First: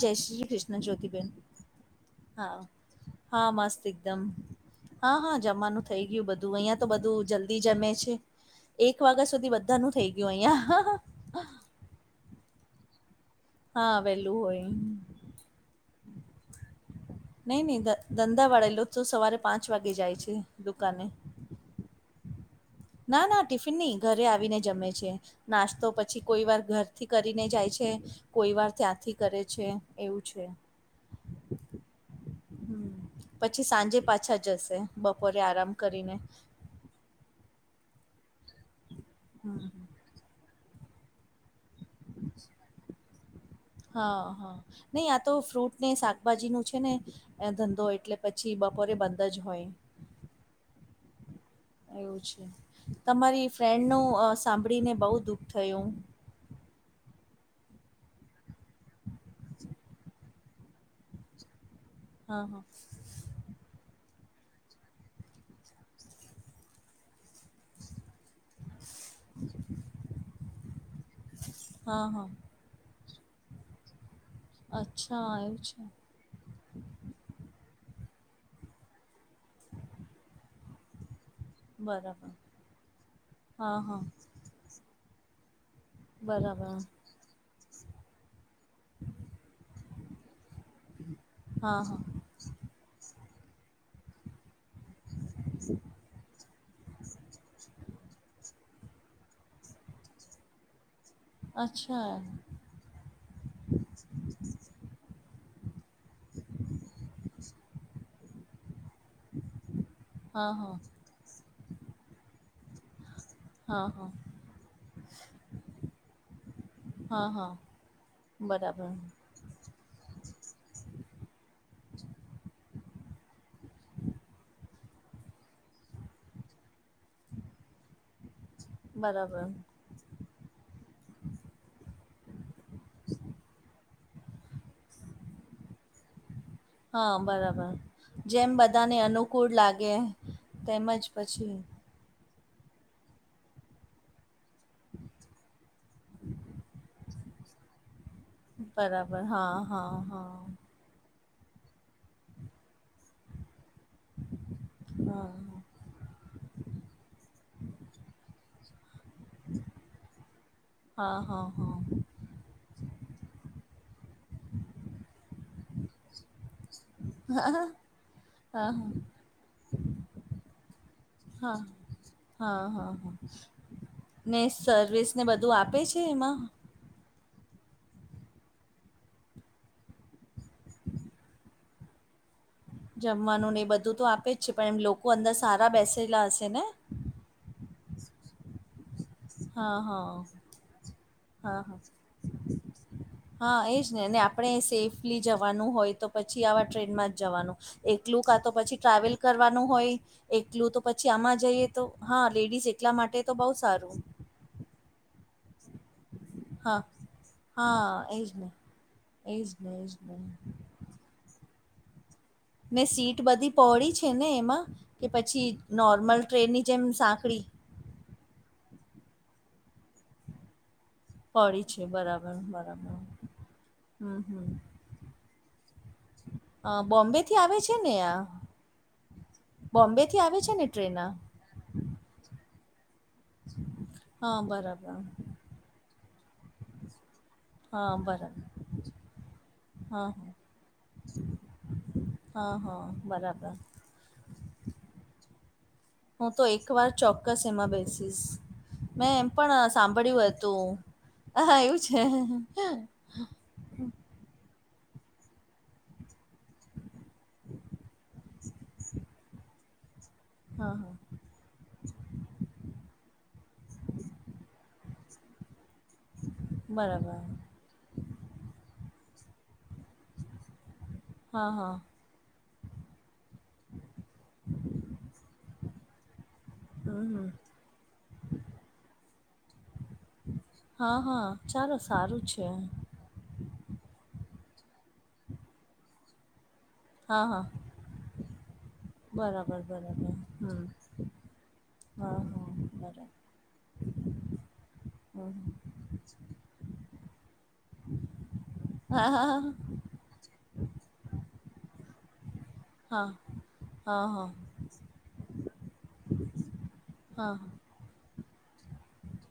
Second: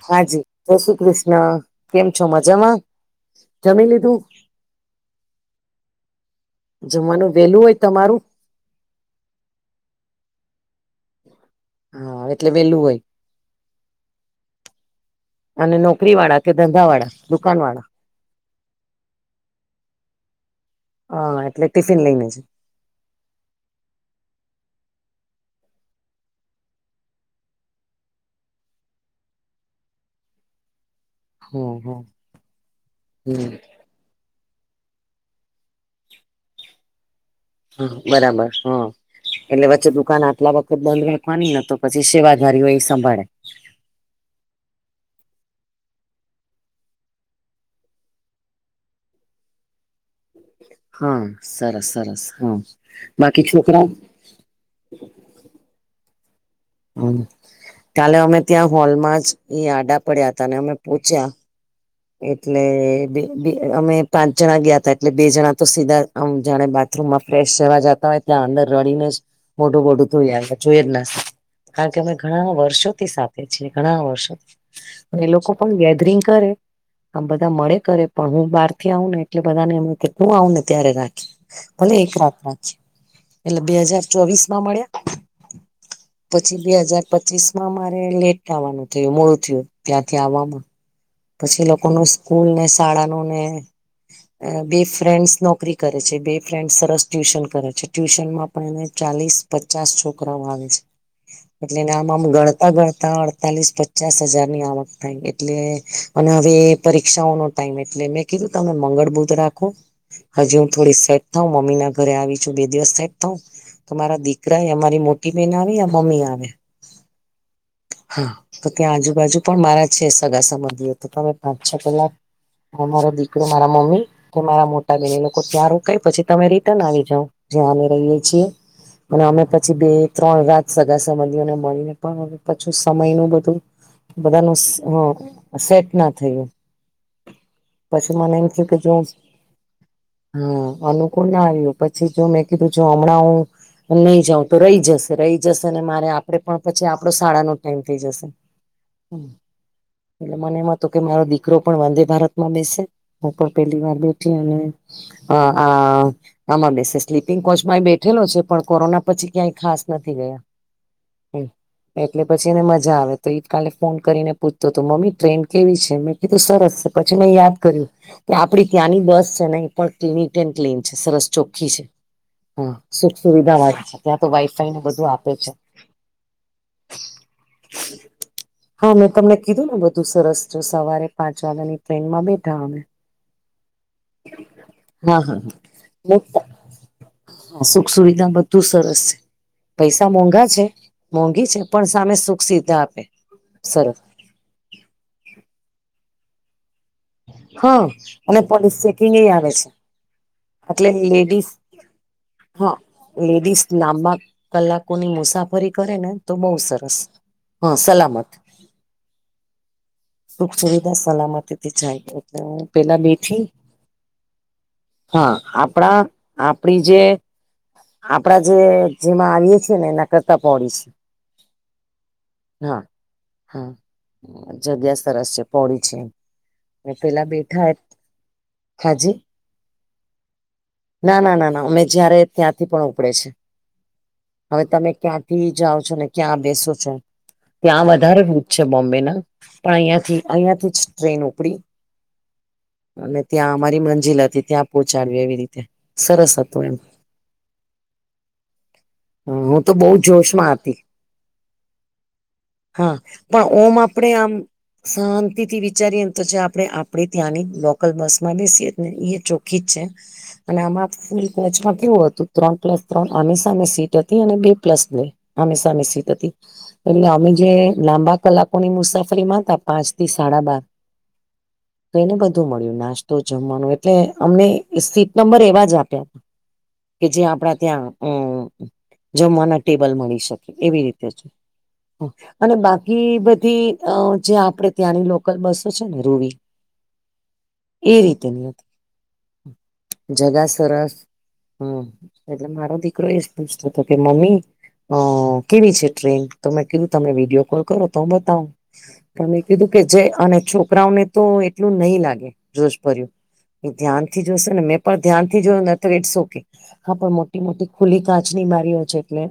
જય હાજી શ્રી જય કૃષ્ણ શ્રી જ્યોતિબેન કૃષ્ણ કેમ છો હા મજામાં હા મસ્ત જમી લીધું એકદમ. હા હા જમવાનું થઇ ગયું બધું અહિયાયા તો બધું જમવાનું જલ્દી વેલું હોય જમે છે. તમારું એક વાગ્યા સુધી બધા નું થઈ ગયું અહિયાં. હા એટલે વેલું હોય. હા વેલું હોય. અને નોકરી વાળા કે ધંધા વાળા દુકાન નહી નહી વાળા ધંધા વાળા એ લો તો સવારે પાંચ વાગે જાય છે દુકાને. હા એટલે ટિફિન લઈને છે ના ના ટિફિન નહી ઘરે આવીને જમે છે. નાસ્તો પછી કોઈ વાર ઘરથી કરીને જાય છે. કોઈ વાર ત્યાંથી કરે છે એવું છે. હમ હમ. હમ હમ પછી સાંજે પાછા જશે બપોરે આરામ કરીને. હા બરાબર હા હમ એટલે વચ્ચે દુકાન આટલા વખત બંધ રે વાની ન તો પછી સેવાધારીઓ એ સંભાળે હા હા નહી આ તો ફ્રૂટ ને શાકભાજી નું છે ને એ ધંધો એટલે પછી બપોરે બંધ જ હોય. હા સરસ એવું સરસ છે હા બાકી તમારી ફ્રેન્ડ છોકરાઓ નું અ સાંભળીને બહુ દુઃખ થયું. હમ કાલે અમે ત્યાં હોલમાં એ આડા પડ્યા હતા અને અમે પોચયા હા, એટલે હા. બે બે અમે પાંચ જણા ગયા તા એટલે બે જણા તો સીધા આમ જાણે બાથરૂમમાં ફ્રેશ જવા જતા હોય ત્યાં અંદર રડીને જ મોટું બોડું ધોઈ જોઇ નશ કારણ કે હા, અમે હા. ઘણા વર્ષોથી સાથે છીએ ઘણા વર્ષો થી અને અચ્છા એ લોકો એવું પણ છે. ગેધરિંગ કરે આમ બધા મળે કરે પણ હું બહાર થી આવુ ને એટલે બધાને એમ કે તું આવને ત્યારે રાખી, ભલે એક બરાબર. રાત રાખી. એટલે બે હા, હા. હાજાર ચોવીસમાં મળ્યા, પછી બરાબર. બે હાજાર પચીસમાં મારે લેટ આવવાનું થયું. મોડું થયું, ત્યાંથી આવવામાં. હ. [unintelligible] પછી લોકોનું સ્કૂલને, શાળાનું નુ ને, એ બે ફ્રેન્ડસ નોકરી કરે છે. બે ફ્રેન્ડ સરસ ટ્યુશન કરે છે. ટ્યુશનમાં પણ એને ચાલીસ, પચાસ છોકરાઓ આવે છે. એટલે આમ અચ્છા. આમ ગણતા ગણતા અડતાલીસ, પચાસ હજારની આવક થાય. એટલે અને હવે પરીક્ષાઓનો ટાઈમ. એટલે મેં કીધું તમે મંગળ, બુધ રાખો. હા, હજી હું હા. થોડી સેટ થઉં, મમ્મીના ઘરે આવી છું. બે દિવસ સેટ થઉ, હા, તો હા. મારા દીક ના અમારી મોટી બેન આવી, મમ્મી આવે. હા, હા. હા, તો બરાબર. ત્યાં આજુબાજુ પણ મારા છે, સગા સંબંધીયો તો પણ પાંચ, છ કલાક મારો દીકરો, મારા મમ્મી કે મારા મોટા બે લોકો ત્યાં રોકાય, પછી તમે રિટર્ન આવી. જ્યાં જ્યાં અમે રહીએ છીએ અને અમે બરાબર. પછી બે ત્રણ રાત સગા સંબંધીઓને મળીને પણ હું, પાછું સમયનું બધું- બધાનું હ સેટના થયું. હા, બરાબર. પછી મને એમ જેમ થયું કે જો બધાને અનુકૂળ લાગે હા તેમજ અનુકૂળ ના પછી આવ્યું પછી જો મેં કીધું જો હમણાં હું નહી જઉં. તો રહી જશે રહી, જશે અને મારે આપે પણ પછી આપડો શાળાનો ટાઈમ થઈ જશે. બરાબર. હા હા હા. તો કે મારો દીકરો પણ વંદે ભારતમાં બેસે. હું, પણ પહેલી વાર બેઠી અને હા. આમાં બેસે સ્લીપિંગ કોચમાં બેઠેલો છે, પણ કોરોના પછી ક્યાંય ખાસ નથી ગયા. હા હા હમ હા. એટલે પછી એને મજા આવે તો ઈ કાલે ફોન કરીને પૂછતો હતો, મમ્મી ટ્રેન કેવી છે? મેં કીધું સરસ છે. પછી મેં યાદ કર્યું, કે હા આપડી હા ત્યાંની બસ છે નહી. નિટ એન્ડ ક્લીન છે, સરસ હા ચોખ્ખી છે. હા, સુખ સુવિધા હોય છે. ત્યાં તો ને વાઈફાઈને બધું સર્વિસને આપે છે. છે એમાં હા, મેં તમને કીધું ને બધું સરસ જો સવારે પાંચ વાગ્યાની ટ્રેનમાં બઇ જમવાનું ને એ બધું તો આપે જ છે, પણ એમ લોકો હા અંદર હા સારા બેસેલા હશે ને. સુખ સુવિધા બધું સરસ છે. હા હા પૈસા મોંઘા છે. મોંઘી હા છે, હા પણ સામે સુખ સુવિધા આપે. હા, એ જ સરસ ને અને આપણે સેફલી જવાનું હોય, તો પછી આવા ટ્રેનમાં જવાનું, હા એકલું કા અને તો પોલીસ પછી ચેકિંગ ટ્રાવેલ એ આવે કરવાનું છે હોય. એકલું તો એટલે પછી આમાં લેડીઝ જઈએ તો હા, લેડીસ એટલા માટે તો બઉ લેડીઝ સારું. લાંબા કલાકોની મુસાફરી કરે ને તો બહુ હા સરસ. હા, સલામત. એજ- ન એજને સુખ સુવિધા સલામતીથી જાય. એટલે હું ને પેલા સીટ બેઠી બધી પહોળી છે ને એમાં? કે હા પછી આપણા નોર્મલ ટ્રેનની આપડી જેમ જે સાંકળી આપડા જે જેમાં આવીએ છીએ ને એના કરતા પહોળી છે. પડી છે, બરાબર હા બરાબર. હમ હમ. યેસ સરસ છે, પહોળી છે. અ પેલા બોમ્બેથી આવે બેઠા છે ને આ? હાજી બોમ્બેથી આવે છે ને ટ્રેન ના ના ના ના અમે જયારે ત્યાંથી પણ ઉપડે છે. હા હવે, તમે બરાબર ક્યાં થી જાઓ છો ને ક્યાં બેસો છો? ત્યાં હા વધારે બરાબર ભૂજ છે બોમ્બેના. હા થી હા અહીથી જ ટ્રેન હા હા ઉપડી બરાબર ત્યાં મંજિલ હતી ત્યા પહંચાડ્યું એવી રીતે. હું સરસ તો એક હતું એમ વાર ચોક્કસ એમાં બેસીશ મેં એમ હું તો પણ બહુ સાંભળ્યું જોશમાં હતું હતી હ હા એવું છે હ હા પણ ઓમ આપણેે આમ શાંતિ થી વિચારીએ તો જે આપણે આપડી ત્યાંની લોકલ બસ માં બેસીએ ને એ ચોખ્ખી જ છે અને હા આમાં હા ફૂલ મેચમાં કેવું હતું ત્રણ પ્લસ ત્રણ આમે સામે સીટ હતી અને બે પ્લસ બે આમે સામે સીટ એટલે બરાબર અમે જે લાંબા કલાકોની મુસાફરી માં હતા પાંચ થી સાડા બાર હા હા. તો એને બધું મળ્યું નાસ્તો જમવાનો એટલે અમને સીટ નંબર એવા જ આપ્યા. હમ કે જે હમ. આપડા ત્યાં અમ જમવાના ટેબલ મળી શકે એવી હા રીતે. છે હા ચાલો હા, સારું છે. અને બધી અ જે આપણેે ત્યાંની લોકલ બસો છે ને રૂવી હા હા એ રીતેની હતી બરાબર બરાબર જગા હમ સરસ હમ હા હા એટલે મારો દીકરો બરાબર એ પછતો હતો કે મમ્મી અ હમ કેવી છે ટ્રેન તો મેં કીધું તમમે વિડીયો કોલ કરો તો હ બ હા હા તમે કીધું કે જે અને છોકરાઓને તો એટલું નહી લાગે જોશ હા ભર્યું એ હા હા ધ્યાનથી હા જોશે ને મેં પણ ધ્યાનથી જોય તો ઇટસ ઓકે હા પણ મોટી હમ મોટી ખુલી કાચની બારીઓ છે એટલે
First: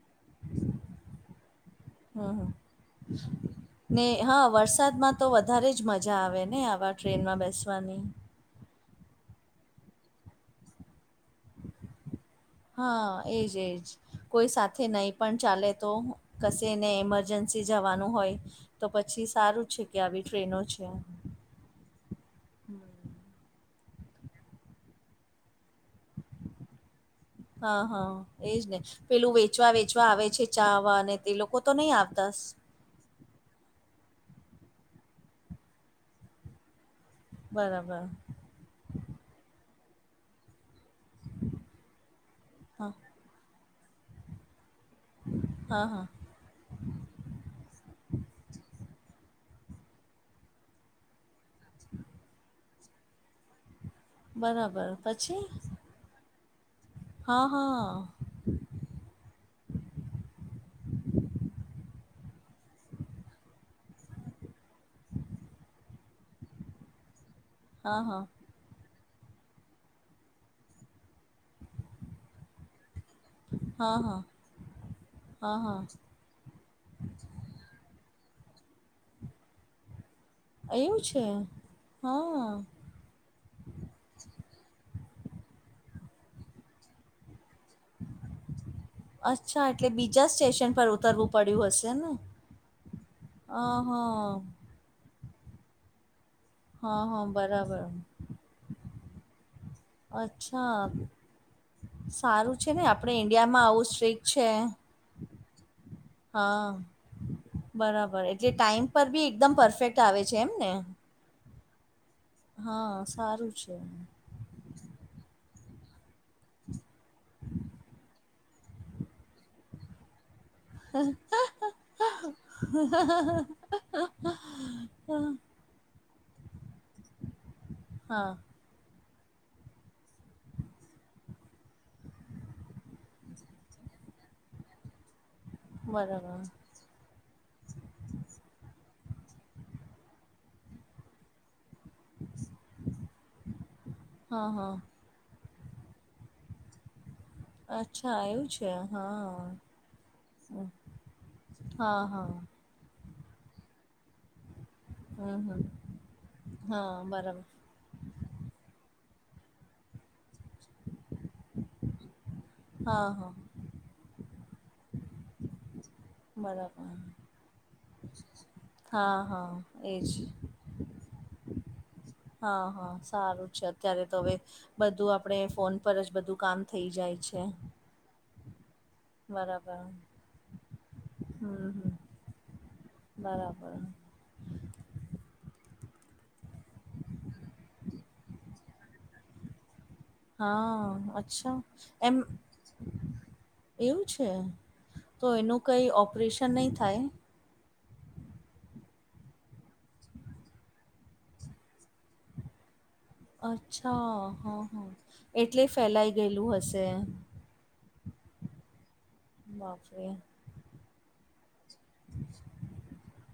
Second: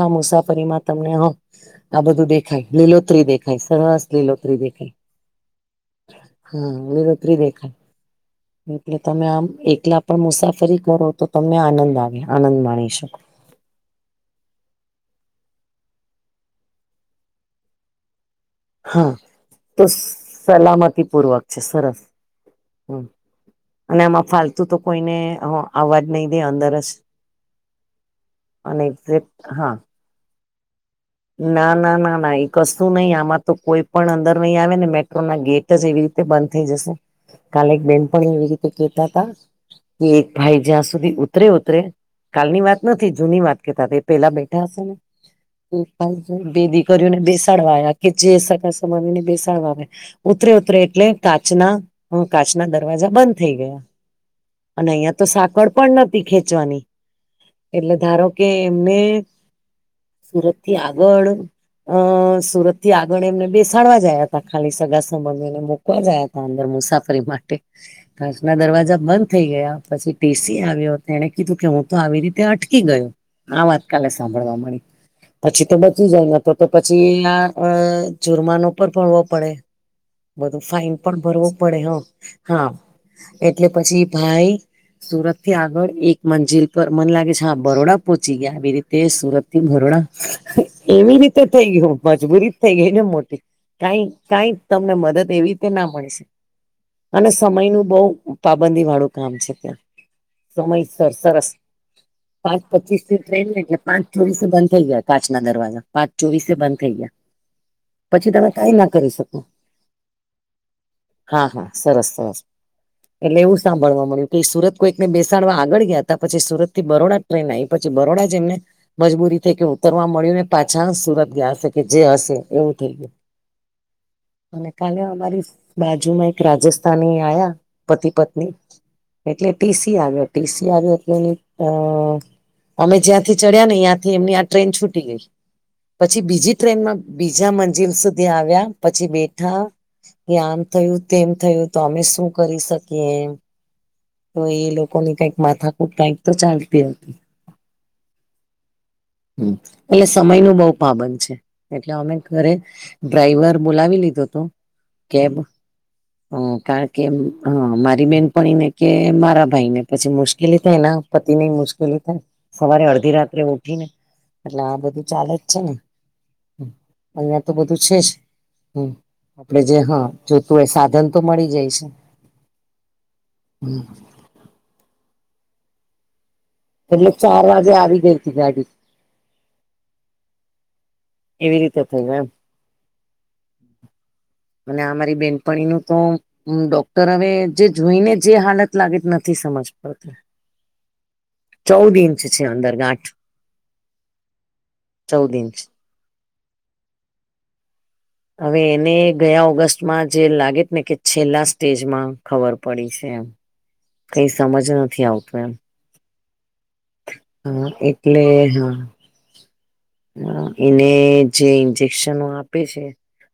હા મુસાફરીમાં તમને આ બધું હમ દેખાય લીલોત્રી દેખાય. સરસ ને હા લીલોતરી દેખાય વરસાદમાં તો વધારે જ મજા આવે ને હા આવા લીલોતરી ટ્રેનમાં દેખાય બેસવાની. એટલે તમે આમ એકલા પણ મુસાફરી કરો તો તમને આનંદ આવે આનંદ માણી હા શકો. એજ એજ. કોઈ સાથે નહી પણ ચાલે તો કશે એને મરજન્સી જવાનું હોય તો હા પછી સારું છે તો કે આવી ટ્રેનો છે. સલામતી પૂર્વક સરસ હમ અને આમાં ફાલતુ તો કોઈને અવાજ નહી દે અંદર જ હા હા એજ ને અને પેલું હા વેચવા વેચવા આવે છે ચાવા અને તે લોકો તો નહી આવતા નહીિ આમાં તો કોઈ પણ અંદર નહી આવે ને મેટ્રો ના ગેટ જ એવી રીતે બંધ થઈ જશે. કાલે એક બરાબર બેન પણ એવી રીતે કેતા હતા કે એક ભાઈ જ્યાં સુધી ઉતરે ઉતરે કાલની વાત હા નથી જૂની વાત કેતા પેલા બેઠા હશે ને. હા હા [unintelligible] ભેદી કર્યુંને બેસાડવા આવ કે જે સકા સમાવીને બેસાડવા આવ્યા ઉતરે ઉતરે એટલે કાચના કાચના દરવાજા બંધ થઈ ગયા. બરાબર અને અહિયાં તો પછી સાકળ પણ નતી ખેંચવાની હા હા એટલે ધારો કે મે સુરત થી આગળ અ સુરત થી આગળ એમને બેસાડવા જ આયા હતા ખાલી સગા સંબંધીને મુકવા જ આયા હતા અંદર મુસાફરી માટે. હા હા ના દરવાજા બંધ થઈ ગયા પછી ટીસી આવ્યો એને કીધું કે હું તો આવી રીતે અટકી ગયો આ વાત હા કાલે હા સાંભળવા મળી. હા પછી તો હા બચી જાય નતર તો તો પછી આ જુર્માનો પર પણ ભરવો પડે. બધું ફાઈન એવું પણ છે ભરવો પડે હ હા એટલે પછી ભાઈ સુરત થી આગળ એક મંજિલ પર મને લાગે છે હા બરોડા પહોંચી ગયા આવી રીતે. તે સુરતથી અચ્છા એટલે ભોરડા બીજા સ્ટેશન પર એવી ઉતરવું રીતે થઈ પડ્યું હશે ગયું ને મજબૂરી જ થઈ ગઈ ને મોટી હા કઈ હા કઈ તમને મદદ એવી રીતે ના મળશે હા હા અને સમય બરાબર નું બહ પાબંદી વાળું કામ છે ત્યાં અચ્છા સમયસર સરસ સારું પાંચ છે ને પચીસ આપણે ટ્રેન ને ઈન્ડિયામાં એટલે આવું પાંચ સ્ટ્રીક છે ચોવીસથી બંધ થઈ જયા હતા. પાંચ ના દરવાજા પાંચ ચોવીસે હા બંધ થઈ ગયા. બરાબર પછી એટલે તમે કઈ ટાઈમ ના પર કરી બી શકો એકદમ પરફેક્ટ આવે છે એમ ને. હા હા સરસ સરસ હા એટલે સારું એવું છે સાંભળવા મળ્યું. કઈ સુરત કોઈને બેસાડવા આગળ ગયા પછી સુરત થી બરોડા ટ્રેન આવી પછી બરોડા જે એમને મજબૂરી થઈ કે તરવા મળ્યું ને પાછા સુરત ગયા હશે કે જે હશે એવું થઈ ગયું. અને કાલે અમારી બાજુમાં એક રાજસ્થાની આવયા પતિ હા પત્ની એટલે ટીસી આવ્યો ટીસી આવ્યો એટલે એની અ અમે જ્યાંથી ચડ્યા ને ત્યાંથી એમની આ ટ્રેન છૂટી ગઈ પછી બરાબર બીજી ટ્રેનમાં બીજા મંજિલ સુધી આવ્યા પછી બેઠા કે આમ થયું તેમ થયું તો અમે શું કરી શકીએ એમ. તો હા એ હા લોકોની કઈક માથાકૂટ કઈક તો ચાલતી હતી. અચ્છા. હા એવું છે હા. હ એટલે સમય નું બહ પાબન છે એટલે હા અમે હા ઘરે ડ્રાઈવર બોલાવી લીધો હતો. કેબ હમ હમ કારણ હા કે હ બરાબર મારી બેનપણીને કે મારા ભાઈને પછી મુશ્કેલી થાય એના પતિ ની મુશ્કેલી થાય સવારે હા અડધી હા રાત્રે ઉઠી ને એટલે આ બધું ચાલે જ છે ને. બરાબર અહં તો બધું છે જ હા હા આપડે જે હા. એજ તો એ સાધન તો મળી જાય છે હા હા સારું છે અત્યારે તો હવે બધું આપડ ફોન પર જ બધું કામ થઈ એટલે જાય છે ચાર વાગે આવી ગઈ હતી ગાડી બરાબર હમ એવી રીતે હમ થયું એમ બરાબર અને અમારી બેનપણી નું તો ડોક્ટર હવે જે જોઈને જે હાલત લાગે નથી સમજ પડતી હા અચ્છા ચૌદ એમ ઇંચ છે અંદર ગાંઠ એવું છે તો ચૌદ ઇંચ એનું કઈ ઓપરેશન નહી થાય હવે એને ગયા ઓગસ્ટમાં જે લાગે ને કે છેલ્લા સ્ટેજમાં ખબર પડી છે એમ અચ્છા કઈ હા સમજ હા નથી આવતું એમ એટલે ફેલાય ગયેલું હશે હા એટલે હા ના [inaudible] હ એને જે ઇન્જેક્શનો આપે છે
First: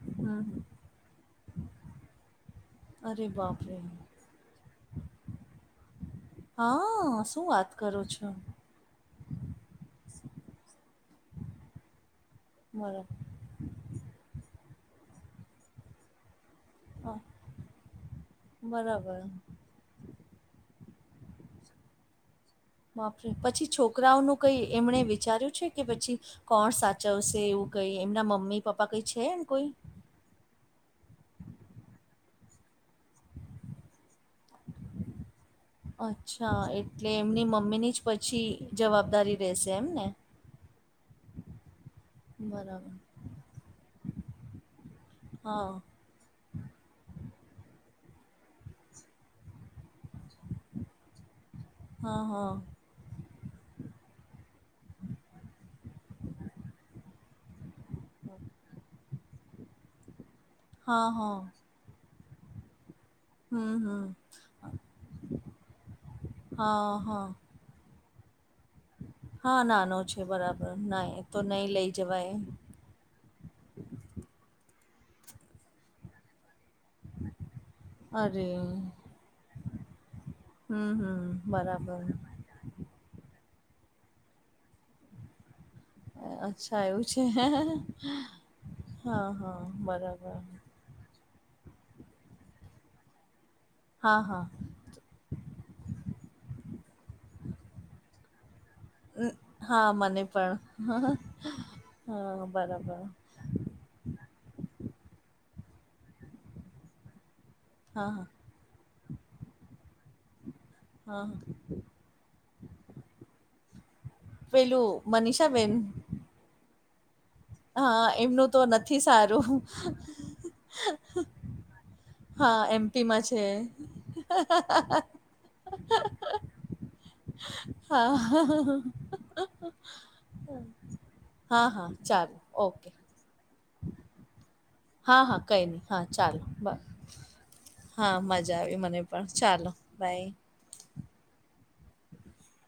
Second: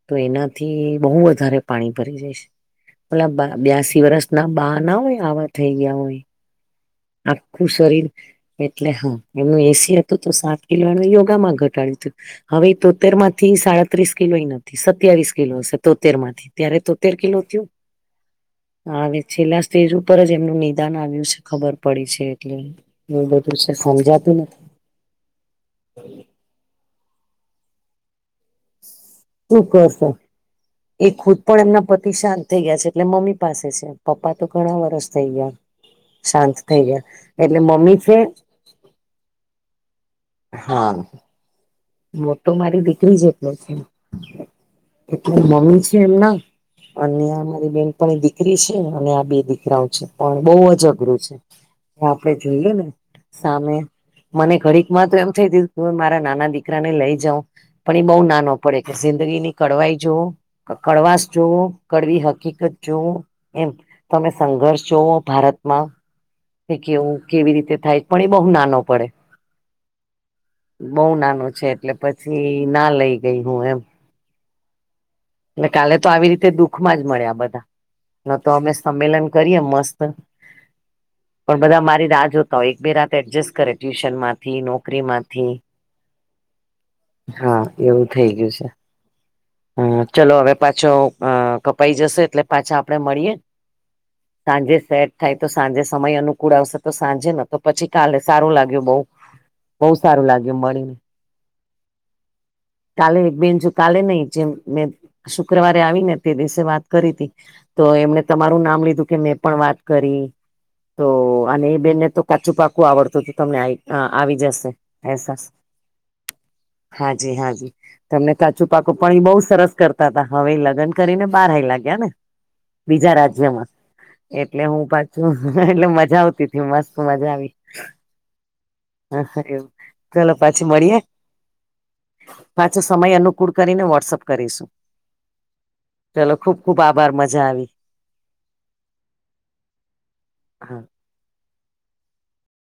તો, હમ એનાથી બહુ વધારે પાણી ભરી જાય છે. અરે પેલા બાપરે બ્યાસી વર્ષ ના બા ના હોય આવા થઈ ગયા હોય હા શું આખું વાત કરો શરીર છો? એટલે હા એમનું એસી હતું તો સાત કિલો યોગામાં ઘટાડ્યું હતું, હવે બરાબર તોતર માં થી સાડત્રીસ કિલો નથી સત્યાવીસ કિલો હશે તો તેર માંથી. ત્યારે તો તેર હા કિલો થયું, બરાબર હ છેલ્લા ફેઝ ઉપર જ એમનું નિદાન આવ્યું છે ખબર પડી છે એટલે એવું માપરે બધું પછી છે છોકરાઓ સમજાતું નું નથી કઈ એમણે વિચાર્યું છે કે પછી કોણ સાચવશે એવું કઈ એમના મમ્મી પાપા કઈ છે? શું કોઈ કો શો એ ખુદ પણ એમના પતિ શાંત થઈ ગયા છે એટલે મમ્મી પાસે છે, પપ્પા તો ઘણા વરસ થઈ ગયા. શાંત અચ્છા થઈ ગયા, એટલે એમની એટલે મમ્મીની મમ્મી જ છે પછી જવાબદારી રહેશે એમ ને? હા, મોટો મારી બરાબર દીકરી જેટલો છે. એટલે હા મમ્મી છે એમના અને અમારી બેન પણ એ દીકરી છે અને આ બે દીકરાઓ છે પણ બઉ જ અઘરું છે. [unintelligible] હા આપડે હા જોઈએ ને સામે મને ઘડીક માં તો એમ થઈયું મારા નાના દીકરા દીકરાને લઈ જાવ. પણ એ બહુ નાનો પડે કે જિંદગી ની કડવાઈ જોવ હા કડવાસ હા જોવો. કડવી હકીકત જોવો. એમ હમ હમ તમે સંઘર્ષ જોવો ભારતમાં કે હા કેવું હા કેવી રીતે થાય. પણ એ બહુ નાનો પડે. હા નાનો છે બરાબર. ના બહુ એતો નાનો છે નઈ એટલે લઈ જવાય. પછી ના લઈ ગઈ હું એમ. અને કાલે તો આવી રીતે દુઃખ માં જ મળ્યા બધા. ન અરે તો અમે સંમેલન કરીએ મસ્ત, હમ હમ પણ બધા બરાબર. મારી રાહ જોતા હોય. એક બે રાત એડજસ્ટ કરે ટ્યુશનમાં-' થી, નોકરીમાંથી અચ્છા એવું છે હા એવું થઈ ગયું છે. હા હા. હમ ચલો બરાબર હવે પાછો કપાઈ જશે એટલે પાછા આપડે મળીએે. હા હા સાંજે સેઠ-' થાય તો સાંજે સમય અનુકૂળ આવશે તો સાંજે, ને તો પછી કાલે સારું લાગ્યું બઉ. બહુ હા મને સારું પણ લાગ્યું મળીને હા બરાબર. [unintelligible] એક બેન જો કાલે નહી જેમ, મેં શુક્રવારે આવી ને તે દિવસે વાત કરી હતી. તો એમને હા તમારું નામ લીધું, કે મેં પણ વાત કરી હા તો અને એ બેનને તો કાચું પાકું આવડતું હતું. તમને [unintelligible] હા આવી જ પેલું મનીષાબેન હા જી હા જી તમને એમનું તો કાચું પાકું નથી પણ એ બહુ સારું સરસ કરતા હતા. હવે લગ્ન કરીને બહાર હાયલા ગયા ને. હા બીજા એમપીમાં છે રાજ્યમાં એટલે હું પાછું એટલે મજા આવતી મસ્ત મજા આવી. હા એવુ ચલો પછી મળીએે. હા હા ચાલો. પાછો ઓકે સમય અનુકૂળ કરીને વોટ્સઅપ કરીશું. હા હા કઈ નહી હા ચલો ચાલો ખુબ ખુબ બાય. આભાર મજા આવી હા મજા આવી મને પણ. ચાલો બાય. હા. [unintelligible]